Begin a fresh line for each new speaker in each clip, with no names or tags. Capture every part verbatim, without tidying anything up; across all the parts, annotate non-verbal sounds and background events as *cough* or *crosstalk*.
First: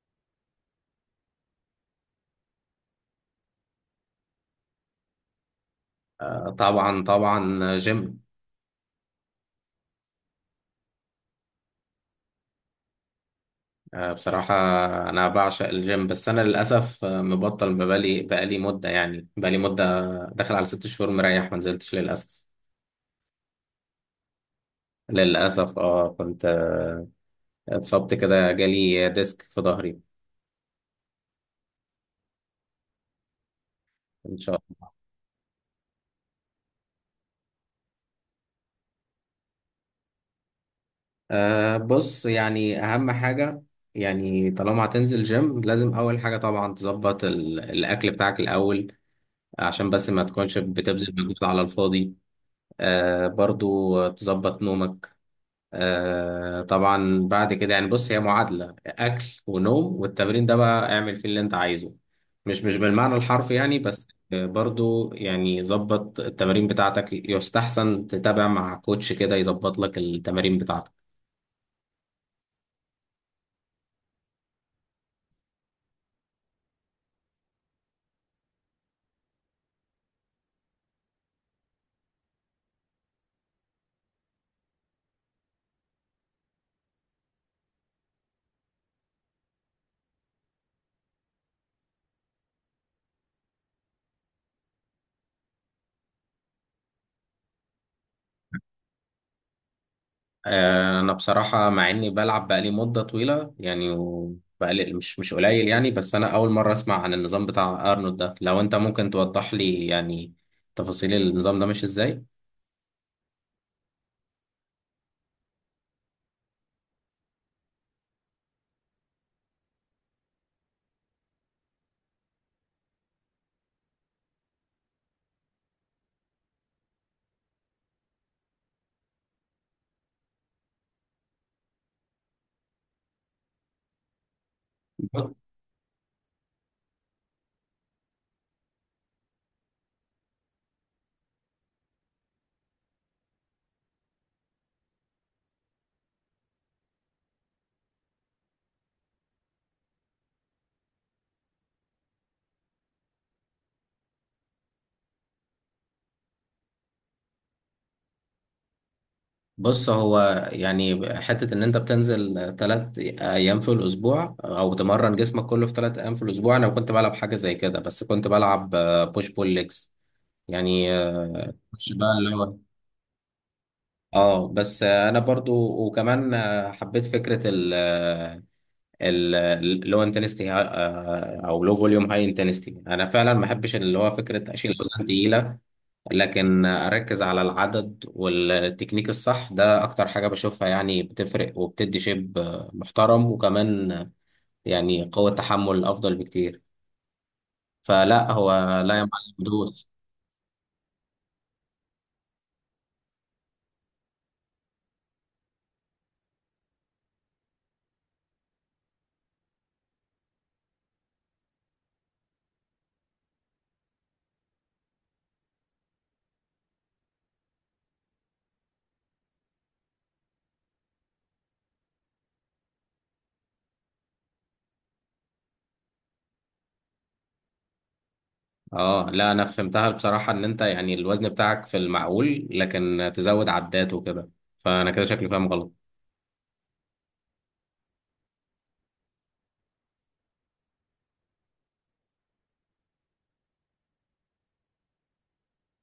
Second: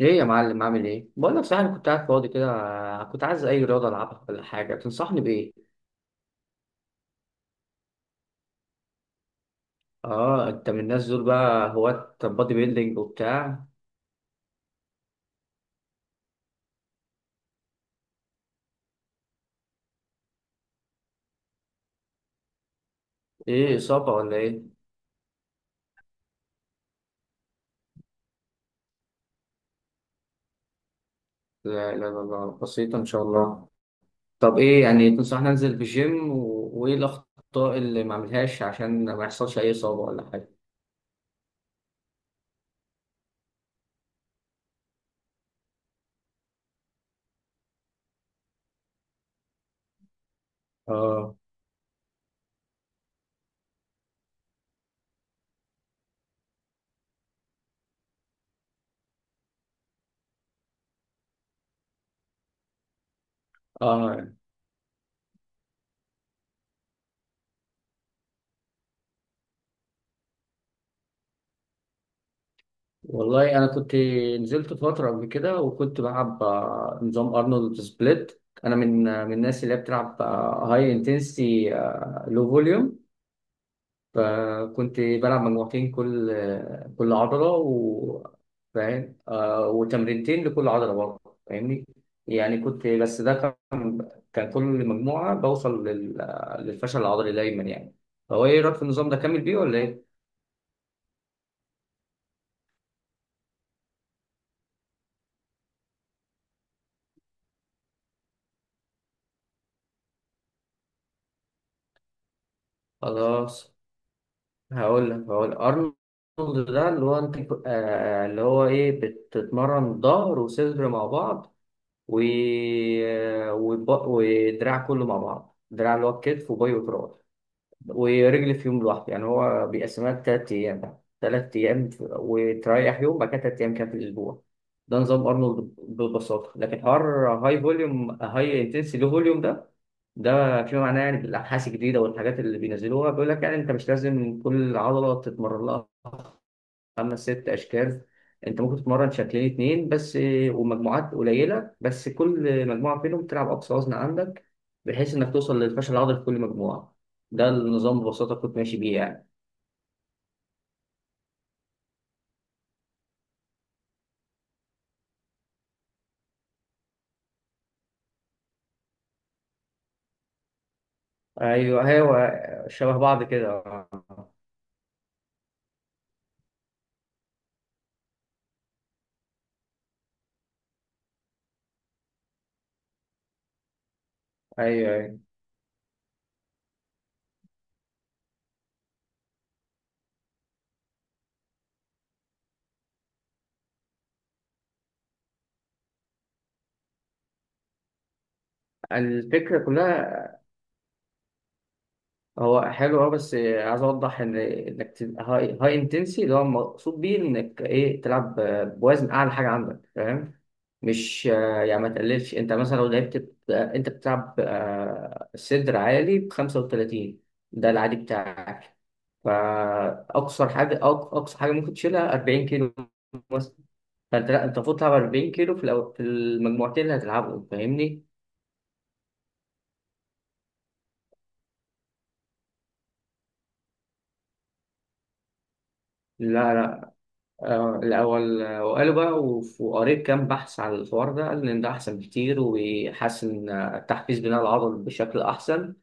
ايه يا معلم عامل ايه؟ بقول لك صحيح انا كنت قاعد فاضي كده. كنت عايز اي رياضه العبها ولا حاجه تنصحني بايه؟
آه، طبعا طبعا جيم.
اه، انت من الناس دول بقى هواة بادي بيلدينج وبتاع.
آه، بصراحة، أنا بعشق الجيم بس أنا للأسف آه، مبطل بقالي بقالي مدة، يعني بقالي مدة داخل على ست شهور مريح ما نزلتش للأسف.
ايه اصابه ولا ايه؟
للأسف اه كنت آه، اتصبت كده، جالي ديسك في ظهري.
لا لا لا لا، بسيطه ان شاء الله.
إن
طب
شاء
ايه
الله.
يعني تنصحني انزل في جيم و... وايه الاخطاء اللي ما اعملهاش عشان ما يحصلش اي اصابه ولا حاجه؟
أه بص، يعني أهم حاجة، يعني طالما هتنزل جيم لازم أول حاجة طبعا تظبط ال- الأكل بتاعك الأول، عشان بس ما تكونش بتبذل مجهود
اه.
على الفاضي. أه برضو تظبط نومك. آه طبعا بعد كده، يعني بص، هي معادلة أكل ونوم، والتمرين ده بقى اعمل فيه اللي أنت عايزه. مش مش بالمعنى الحرفي يعني بس.
اه،
آه، برضو يعني ظبط التمارين بتاعتك، يستحسن تتابع مع كوتش كده يظبط لك التمارين بتاعتك.
والله انا كنت نزلت فتره قبل كده وكنت بلعب آه، نظام ارنولد سبليت. انا من آه، من الناس اللي هي بتلعب هاي انتنسي لو فوليوم. فكنت بلعب مجموعتين كل آه، كل عضله، و فاهم آه، وتمرينتين لكل عضله برضه، فاهمني؟ يعني كنت، بس ده كان كان كل مجموعه بوصل لل- آه، للفشل العضلي دايما يعني. فهو ايه رايك في النظام ده؟ كامل بيه ولا ايه؟
آه أنا بصراحة مع إني بلعب بقالي مدة طويلة يعني، وبقالي مش مش قليل يعني، بس أنا أول مرة أسمع عن النظام بتاع أرنولد ده، لو أنت ممكن توضح لي يعني تفاصيل النظام ده ماشي إزاي.
خلاص، هقول لك هقول لك. ارنولد ده اللي هو انت آه آه، اللي هو ايه، بتتمرن ظهر وصدر مع بعض، و... آه، وب- ودراع كله مع بعض، دراع اللي هو الكتف وباي وتراي. ورجل في يوم لوحده. يعني هو بيقسمها لتلات أيام بقى، تلات أيام وتريح يوم بعد كده تلات أيام كده في الأسبوع. ده نظام أرنولد ببساطة. لكن حوار هاي فوليوم هاي انتنسي لو فوليوم ده، ده في معناه يعني بالأبحاث الجديدة والحاجات اللي بينزلوها بيقول لك يعني أنت مش لازم كل عضلة تتمرن لها خمس ست اشكال. انت ممكن تتمرن شكلين اتنين بس، ومجموعات قليله، بس كل مجموعه فيهم تلعب اقصى وزن عندك، بحيث انك توصل للفشل العضلي في كل مجموعه. ده النظام ببساطه كنت ماشي بيه يعني.
بص هو يعني حتة إن أنت بتنزل تلات أيام في الأسبوع، أو تمرن جسمك كله في تلات أيام في الأسبوع، أنا كنت بلعب حاجة زي كده بس كنت بلعب بوش بول ليجز. يعني آه،
ايوه
مش بقى
ايوه،
اللي هو.
شبه بعض كده.
اه بس آه، انا برضو، وكمان آه، حبيت فكره ال ال اللو انتنستي او لو فوليوم هاي انتنستي، انا فعلا ما بحبش اللي هو فكره اشيل
ايوه
اوزان
ايوه،
تقيله، لكن اركز على العدد والتكنيك الصح، ده اكتر حاجة بشوفها يعني بتفرق وبتدي شيب محترم، وكمان يعني قوة تحمل افضل بكتير. فلا هو، لا يا معلم
الفكره
دوس.
كلها. هو حلو اه، بس عايز اوضح ان انك تبقى هاي هاي انتنسي، اللي هو المقصود بيه انك ايه، تلعب بوزن اعلى حاجه عندك، فاهم؟ مش آه، يعني ما تقللش. انت مثلا لو لعبت ب- آه، انت بتلعب آه، صدر عالي ب خمسة وثلاثين، ده العادي بتاعك. فاقصر حاجه أق- اقصى حاجه ممكن تشيلها 40 كيلو مثلا. فانت لا، انت المفروض تلعب 40 كيلو في الأو... في المجموعتين اللي هتلعبهم، فاهمني؟
اه لا، انا فهمتها بصراحة، ان انت يعني الوزن بتاعك في المعقول لكن تزود عدات وكده، فانا كده شكلي فاهم غلط.
لا لا، آه، الاول آه، وقالوا بقى وف- وقريت كام بحث على الحوار ده، قال ان ده احسن بكتير ويحسن آه، تحفيز بناء العضل بشكل احسن.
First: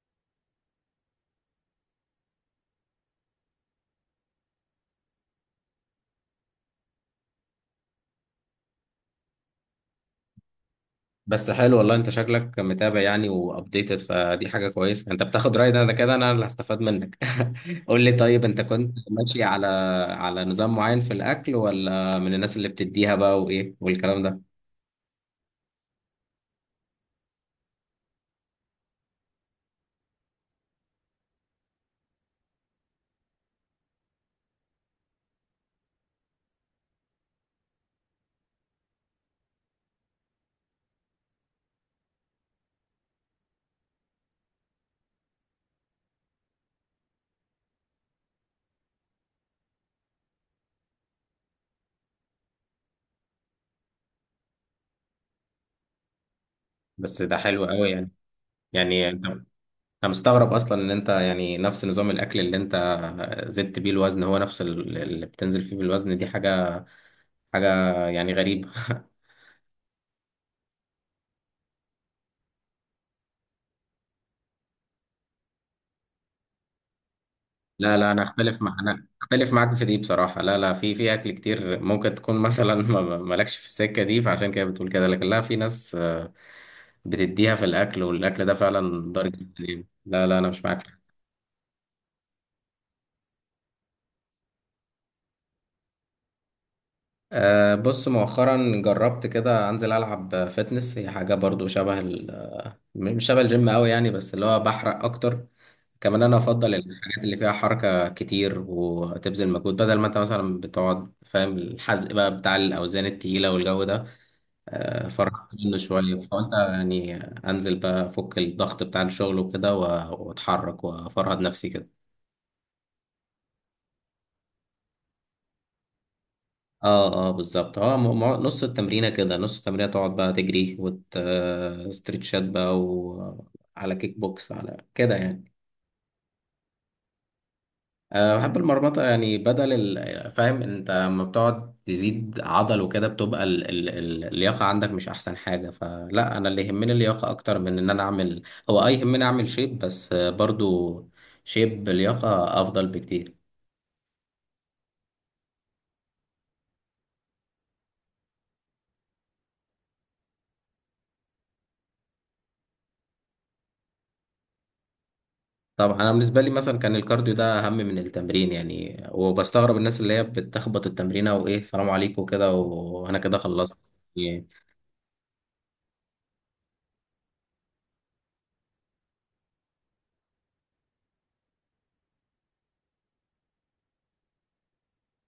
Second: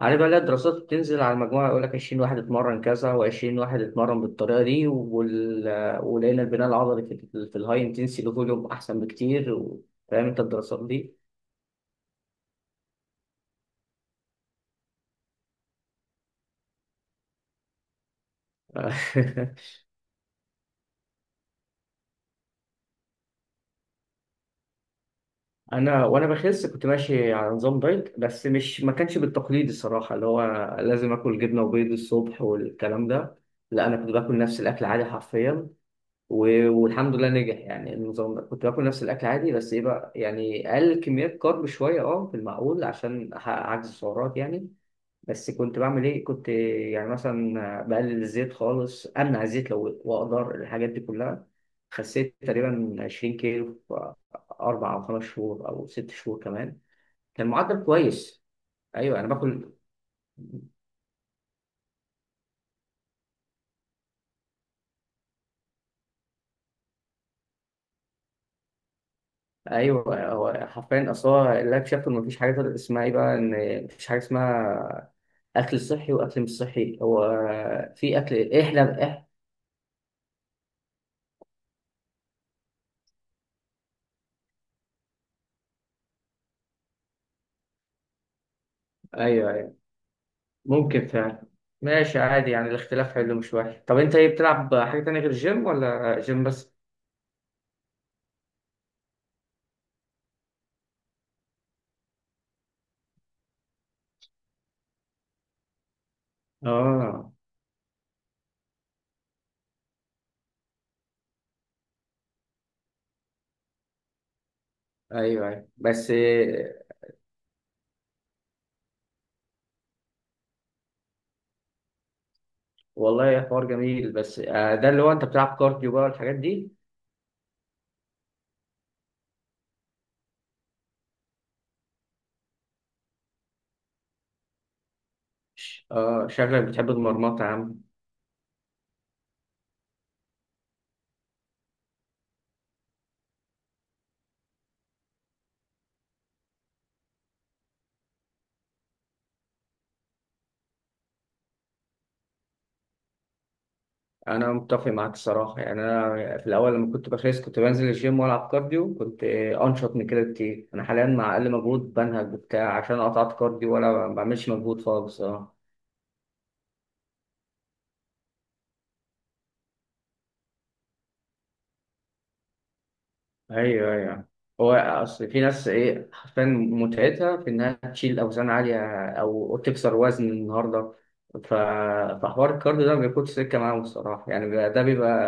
عارف بقى، لا الدراسات بتنزل على المجموعة يقول لك عشرين واحد اتمرن كذا و20 واحد اتمرن بالطريقة دي، وال... ولقينا البناء العضلي في, في الهاي انتنسي فوليوم أحسن بكتير، و... فاهم أنت الدراسات دي؟
بس حلو والله، انت شكلك متابع يعني وابديتد، فدي حاجه كويسه، انت بتاخد راي، ده انا كده انا اللي هستفاد منك. *laughs* قول لي طيب، انت كنت ماشي على
*laughs*
على نظام معين في الاكل، ولا من الناس اللي بتديها بقى وايه والكلام ده؟
أنا، وأنا بخس كنت ماشي على نظام دايت، بس مش، ما كانش بالتقليد الصراحة اللي هو لازم آكل جبنة وبيض الصبح والكلام ده. لا، أنا كنت باكل نفس الأكل عادي حرفيا، و- والحمد لله نجح يعني. النظام ده كنت باكل نفس الاكل عادي، بس ايه بقى، يعني اقل كميات كارب شويه، اه في المعقول، عشان أحقق عجز السعرات يعني. بس كنت بعمل ايه، كنت يعني مثلا بقلل الزيت خالص، امنع الزيت لو واقدر، الحاجات دي كلها. خسيت تقريبا 20 كيلو في اربع او خمس شهور او ست شهور كمان.
بس ده
كان
حلو
معدل
قوي يعني.
كويس.
يعني
ايوه
انت،
انا
انا
باكل.
مستغرب اصلا ان انت يعني نفس نظام الاكل اللي انت زدت بيه الوزن هو نفس ال- اللي بتنزل فيه بالوزن، دي حاجه حاجه يعني غريبه. *laughs*
ايوه هو حرفيا، اصل هو اللي اكتشفته ان مفيش حاجه اسمها ايه بقى، ان مفيش حاجه اسمها اكل صحي واكل مش صحي، هو
لا، لا،
في
انا
اكل
اختلف مع
احنا
انا
إح...
اختلف معاك في دي بصراحه. لا، لا، في في اكل كتير ممكن تكون مثلا. *laughs* ما- ما- مالكش في السكه دي، فعشان كده بتقول كده، لكن لا، في ناس آه، بتديها في الاكل، والاكل ده فعلا ضار
ايوه
جدا
ايوه،
يعني. لا، لا، انا مش معاك.
ممكن فعلا، ماشي عادي يعني، الاختلاف حلو مش وحش. طب انت ايه، بتلعب حاجه تانية غير الجيم ولا جيم بس؟
أه بص، مؤخرا جربت كده انزل العب فتنس، هي حاجه برضو شبه ال- آه، مش شبه الجيم قوي يعني، بس اللي هو بحرق اكتر. كمان انا افضل الحاجات
اه.
اللي فيها حركه كتير وتبذل مجهود، بدل ما انت مثلا بتقعد، فاهم، الحزق بقى بتاع الاوزان التقيله والجو ده. آه،
ايوه
فرحت
ايوه،
منه
بس
شوية، حاولت
آه،
يعني أنزل بقى أفك الضغط بتاع الشغل وكده، و- وأتحرك وأفرهد نفسي كده.
والله حوار جميل، بس آه، ده اللي هو انت بتلعب كارديو بقى والحاجات دي.
اه، اه، بالظبط. هو م- م- نص التمرينة كده نص التمرينة تقعد بقى تجري وتستريتشات بقى، وعلى كيك بوكس على كده يعني.
ش- اه شكلك بتحب المرمطه يا عم.
أه بحب المرمطة يعني، بدل ال- فاهم انت لما بتقعد تزيد عضل وكده، بتبقى ال ال ال اللياقة عندك مش احسن حاجة، فلا انا اللي يهمني اللياقة اكتر من ان انا اعمل. هو اي، يهمني اعمل شيب بس آه، برضو شيب بلياقة افضل بكتير.
انا متفق معاك الصراحه. يعني انا في الاول لما كنت بخس كنت بنزل الجيم والعب كارديو، كنت آه، انشط من كده كتير. انا حاليا مع اقل مجهود بنهج وبتاع، عشان قطعت كارديو ولا ما بعملش مجهود خالص، اه.
طبعا انا بالنسبة لي مثلا كان الكارديو ده اهم من التمرين يعني، وبستغرب الناس اللي هي بتخبط التمرين وايه، سلام عليكم كده وانا كده خلصت
ايوه ايوه.
يعني.
هو اصل في ناس ايه، حرفيا متعتها في انها تشيل اوزان عاليه او تكسر وزن النهارده. ف... فحوار الكارديو ده ما بياخدش سكه معاهم الصراحه، يعني بيبقى، ده بيبقى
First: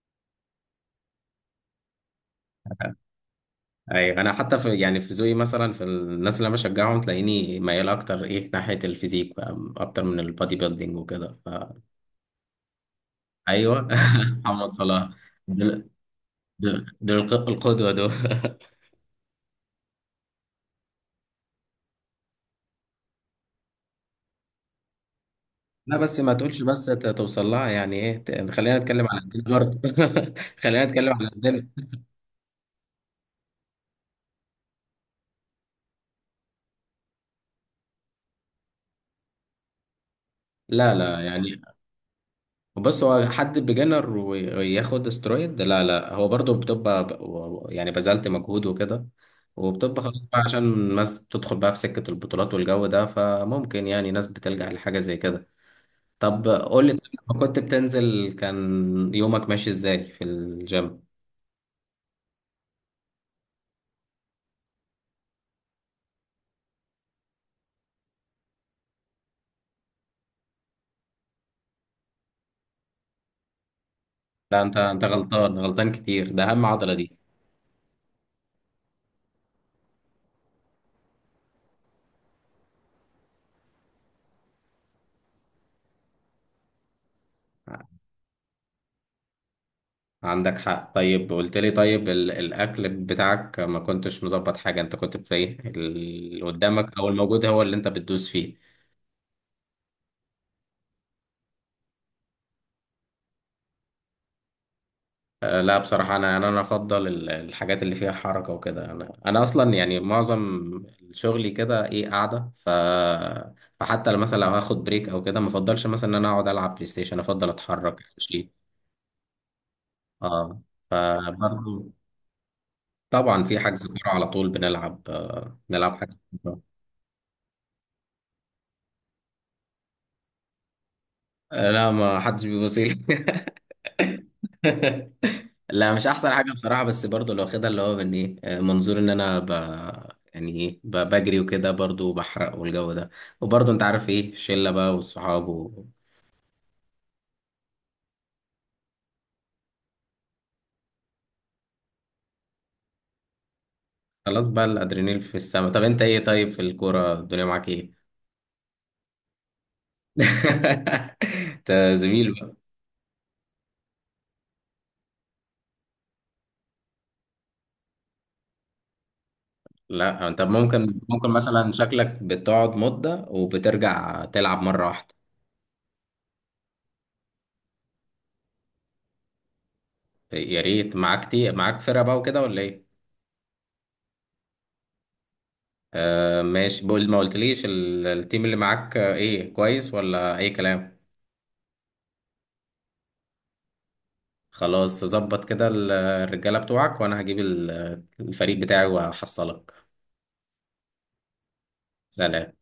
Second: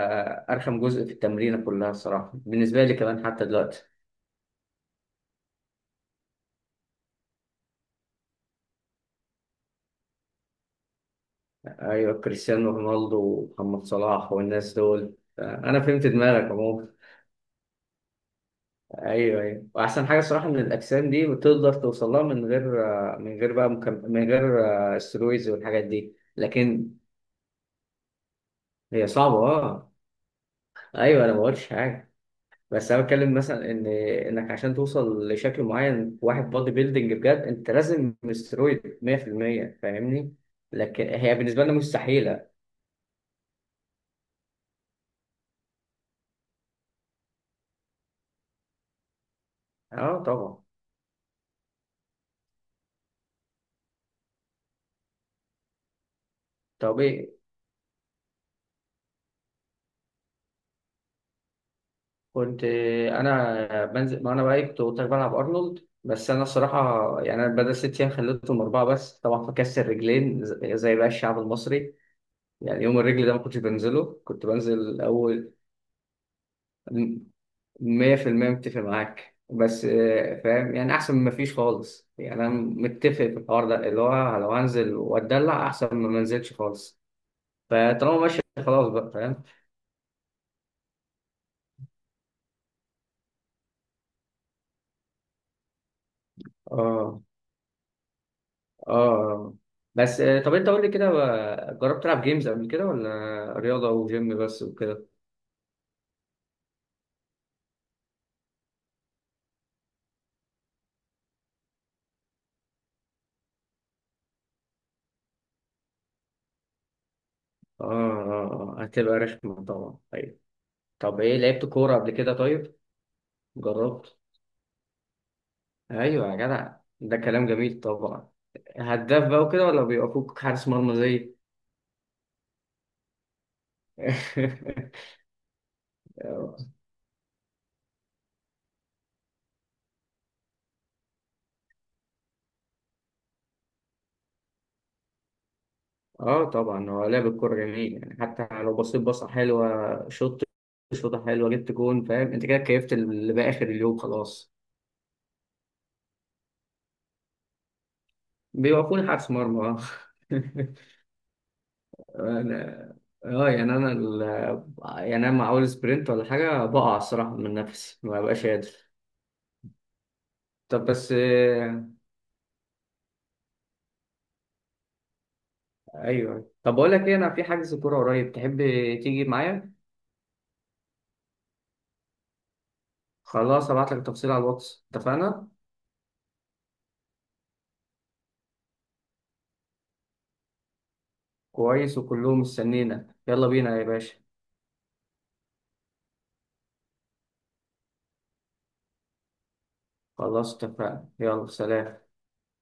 ارخم جزء في التمرينه كلها الصراحه بالنسبه لي، كمان حتى دلوقتي.
ايوه، انا حتى في يعني في ذوقي مثلا، في الناس اللي انا بشجعهم تلاقيني ميال اكتر ايه ناحيه الفيزيك بقى اكتر من البادي بيلدينج وكده، ف
ايوه كريستيانو رونالدو
ايوه.
ومحمد صلاح
*laughs* محمد
والناس
صلاح
دول، انا
دول,
فهمت دماغك عموما.
دول, دول الق- القدوه دول. *laughs*
ايوه ايوه، واحسن حاجه صراحه ان الاجسام دي بتقدر توصل لها من غير، من غير بقى مكم... من غير آه، استرويدز والحاجات
لا،
دي.
بس ما تقولش بس
لكن
ت- توصل لها، يعني ايه، ت- خلينا نتكلم
هي
على الدين
صعبه
برضه. *laughs*
اه.
خلينا نتكلم
ايوه
على
انا ما قلتش
الدين.
حاجه، بس انا بتكلم مثلا ان انك عشان توصل لشكل معين في واحد بودي بيلدينج بجد، انت لازم استرويد مية في المية، فاهمني؟
لا،
لكن
لا،
هي
يعني
بالنسبه لنا مستحيله.
بص، هو حد بيجنر وياخد استرويد؟ لا، لا، هو برضو بتبقى ب- و- يعني بذلت مجهود وكده، وبتبقى خلاص
اه
بقى،
طبعا.
عشان الناس بتدخل بقى في سكة البطولات والجو ده، فممكن يعني ناس بتلجأ لحاجة زي كده. طب قول لي
طب
طيب،
ايه
لما كنت بتنزل كان يومك ماشي ازاي في الجيم؟
كنت، انا بنزل، ما انا بقى كنت قلت لك بلعب ارنولد، بس انا الصراحه يعني، انا بدل ست ايام خليتهم اربعه بس طبعا، فكسر رجلين، ز- زي بقى الشعب المصري يعني. يوم الرجل ده ما كنتش بنزله، كنت
لا، انت
بنزل
انت
اول.
غلطان غلطان كتير، ده اهم عضلة دي.
مية في المية متفق معاك، بس آه، فاهم يعني، احسن من ما فيش خالص يعني. انا متفق في الحوار ده اللي هو لو هنزل واتدلع احسن من ما انزلش خالص. فطالما ماشي خلاص بقى، فاهم.
عندك حق. طيب قلت لي طيب ال- الاكل بتاعك ما كنتش مظبط حاجة، انت كنت في ايه اللي قدامك او
اه
الموجود هو اللي انت بتدوس فيه؟
اه، بس آه، طب انت قول لي كده، آه، جربت تلعب جيمز قبل كده ولا رياضه وجيم بس وكده؟
لا بصراحة أنا أنا أنا أفضل ال- الحاجات اللي فيها حركة وكده، أنا أنا أصلا يعني معظم شغلي كده إيه، قاعدة، ف... فحتى لو مثلا لو هاخد بريك أو كده، ما أفضلش مثلا إن أنا أقعد ألعب بلاي ستيشن، أفضل
اه
أتحرك أمشي.
اه، آه، هتبقى رخمه طبعا، ايوه.
أه،
طب ايه، لعبت
فبرضه
كوره قبل كده طيب؟
طبعا، في حجز كورة
جربت.
على طول بنلعب آه، بنلعب حجز
ايوه يا
كورة.
جدع، ده كلام جميل طبعا. هداف بقى وكده ولا بيوقفوك حارس مرمى زي؟
آه، لا، ما حدش بيبص لي.
*laughs*
*laughs* لا، مش احسن حاجه بصراحه، بس برضو لو واخدها اللي هو من ايه، آه، منظور ان انا ب... يعني ايه، ب... بجري وكده، برضو بحرق والجو ده، وبرضو انت عارف ايه، الشله بقى والصحاب و...
اه طبعا، هو لعب الكوره جميل يعني. حتى لو بصيت بصه حلوه، شوط، شوطه حلوه، جبت جون، فاهم انت كده، كيفت، اللي بقى اخر اليوم
خلاص
خلاص.
بقى، الادرينال في السما. طب انت ايه، طيب في الكوره الدنيا معاك ايه؟
بيوقفوني حارس مرمى اه. *laughs*
*laughs* انت زميل بقى.
انا اه، يعني انا ال... يعني انا مع اول سبرنت ولا حاجه بقع الصراحه، من نفسي ما ببقاش قادر.
لا، طب
طب
ممكن
بس
ممكن مثلا
آه،
شكلك بتقعد مده وبترجع تلعب مره واحده.
ايوه طب بقول لك ايه، انا في حجز كوره قريب، تحب تيجي معايا؟
يا ريت، معاك تي... معاك فرقه بقى وكده ولا ايه؟
خلاص ابعت لك تفصيل على الواتس، اتفقنا.
آه ماشي، بقول ما قلتليش ال- التيم اللي معاك آه، ايه، كويس ولا اي كلام؟
كويس وكلهم مستنينا، يلا بينا يا باشا.
خلاص، ظبط كده ال- الرجالة بتوعك، وانا هجيب ال- الفريق بتاعي وهحصلك.
خلاص اتفقنا، يلا سلام.
سلام.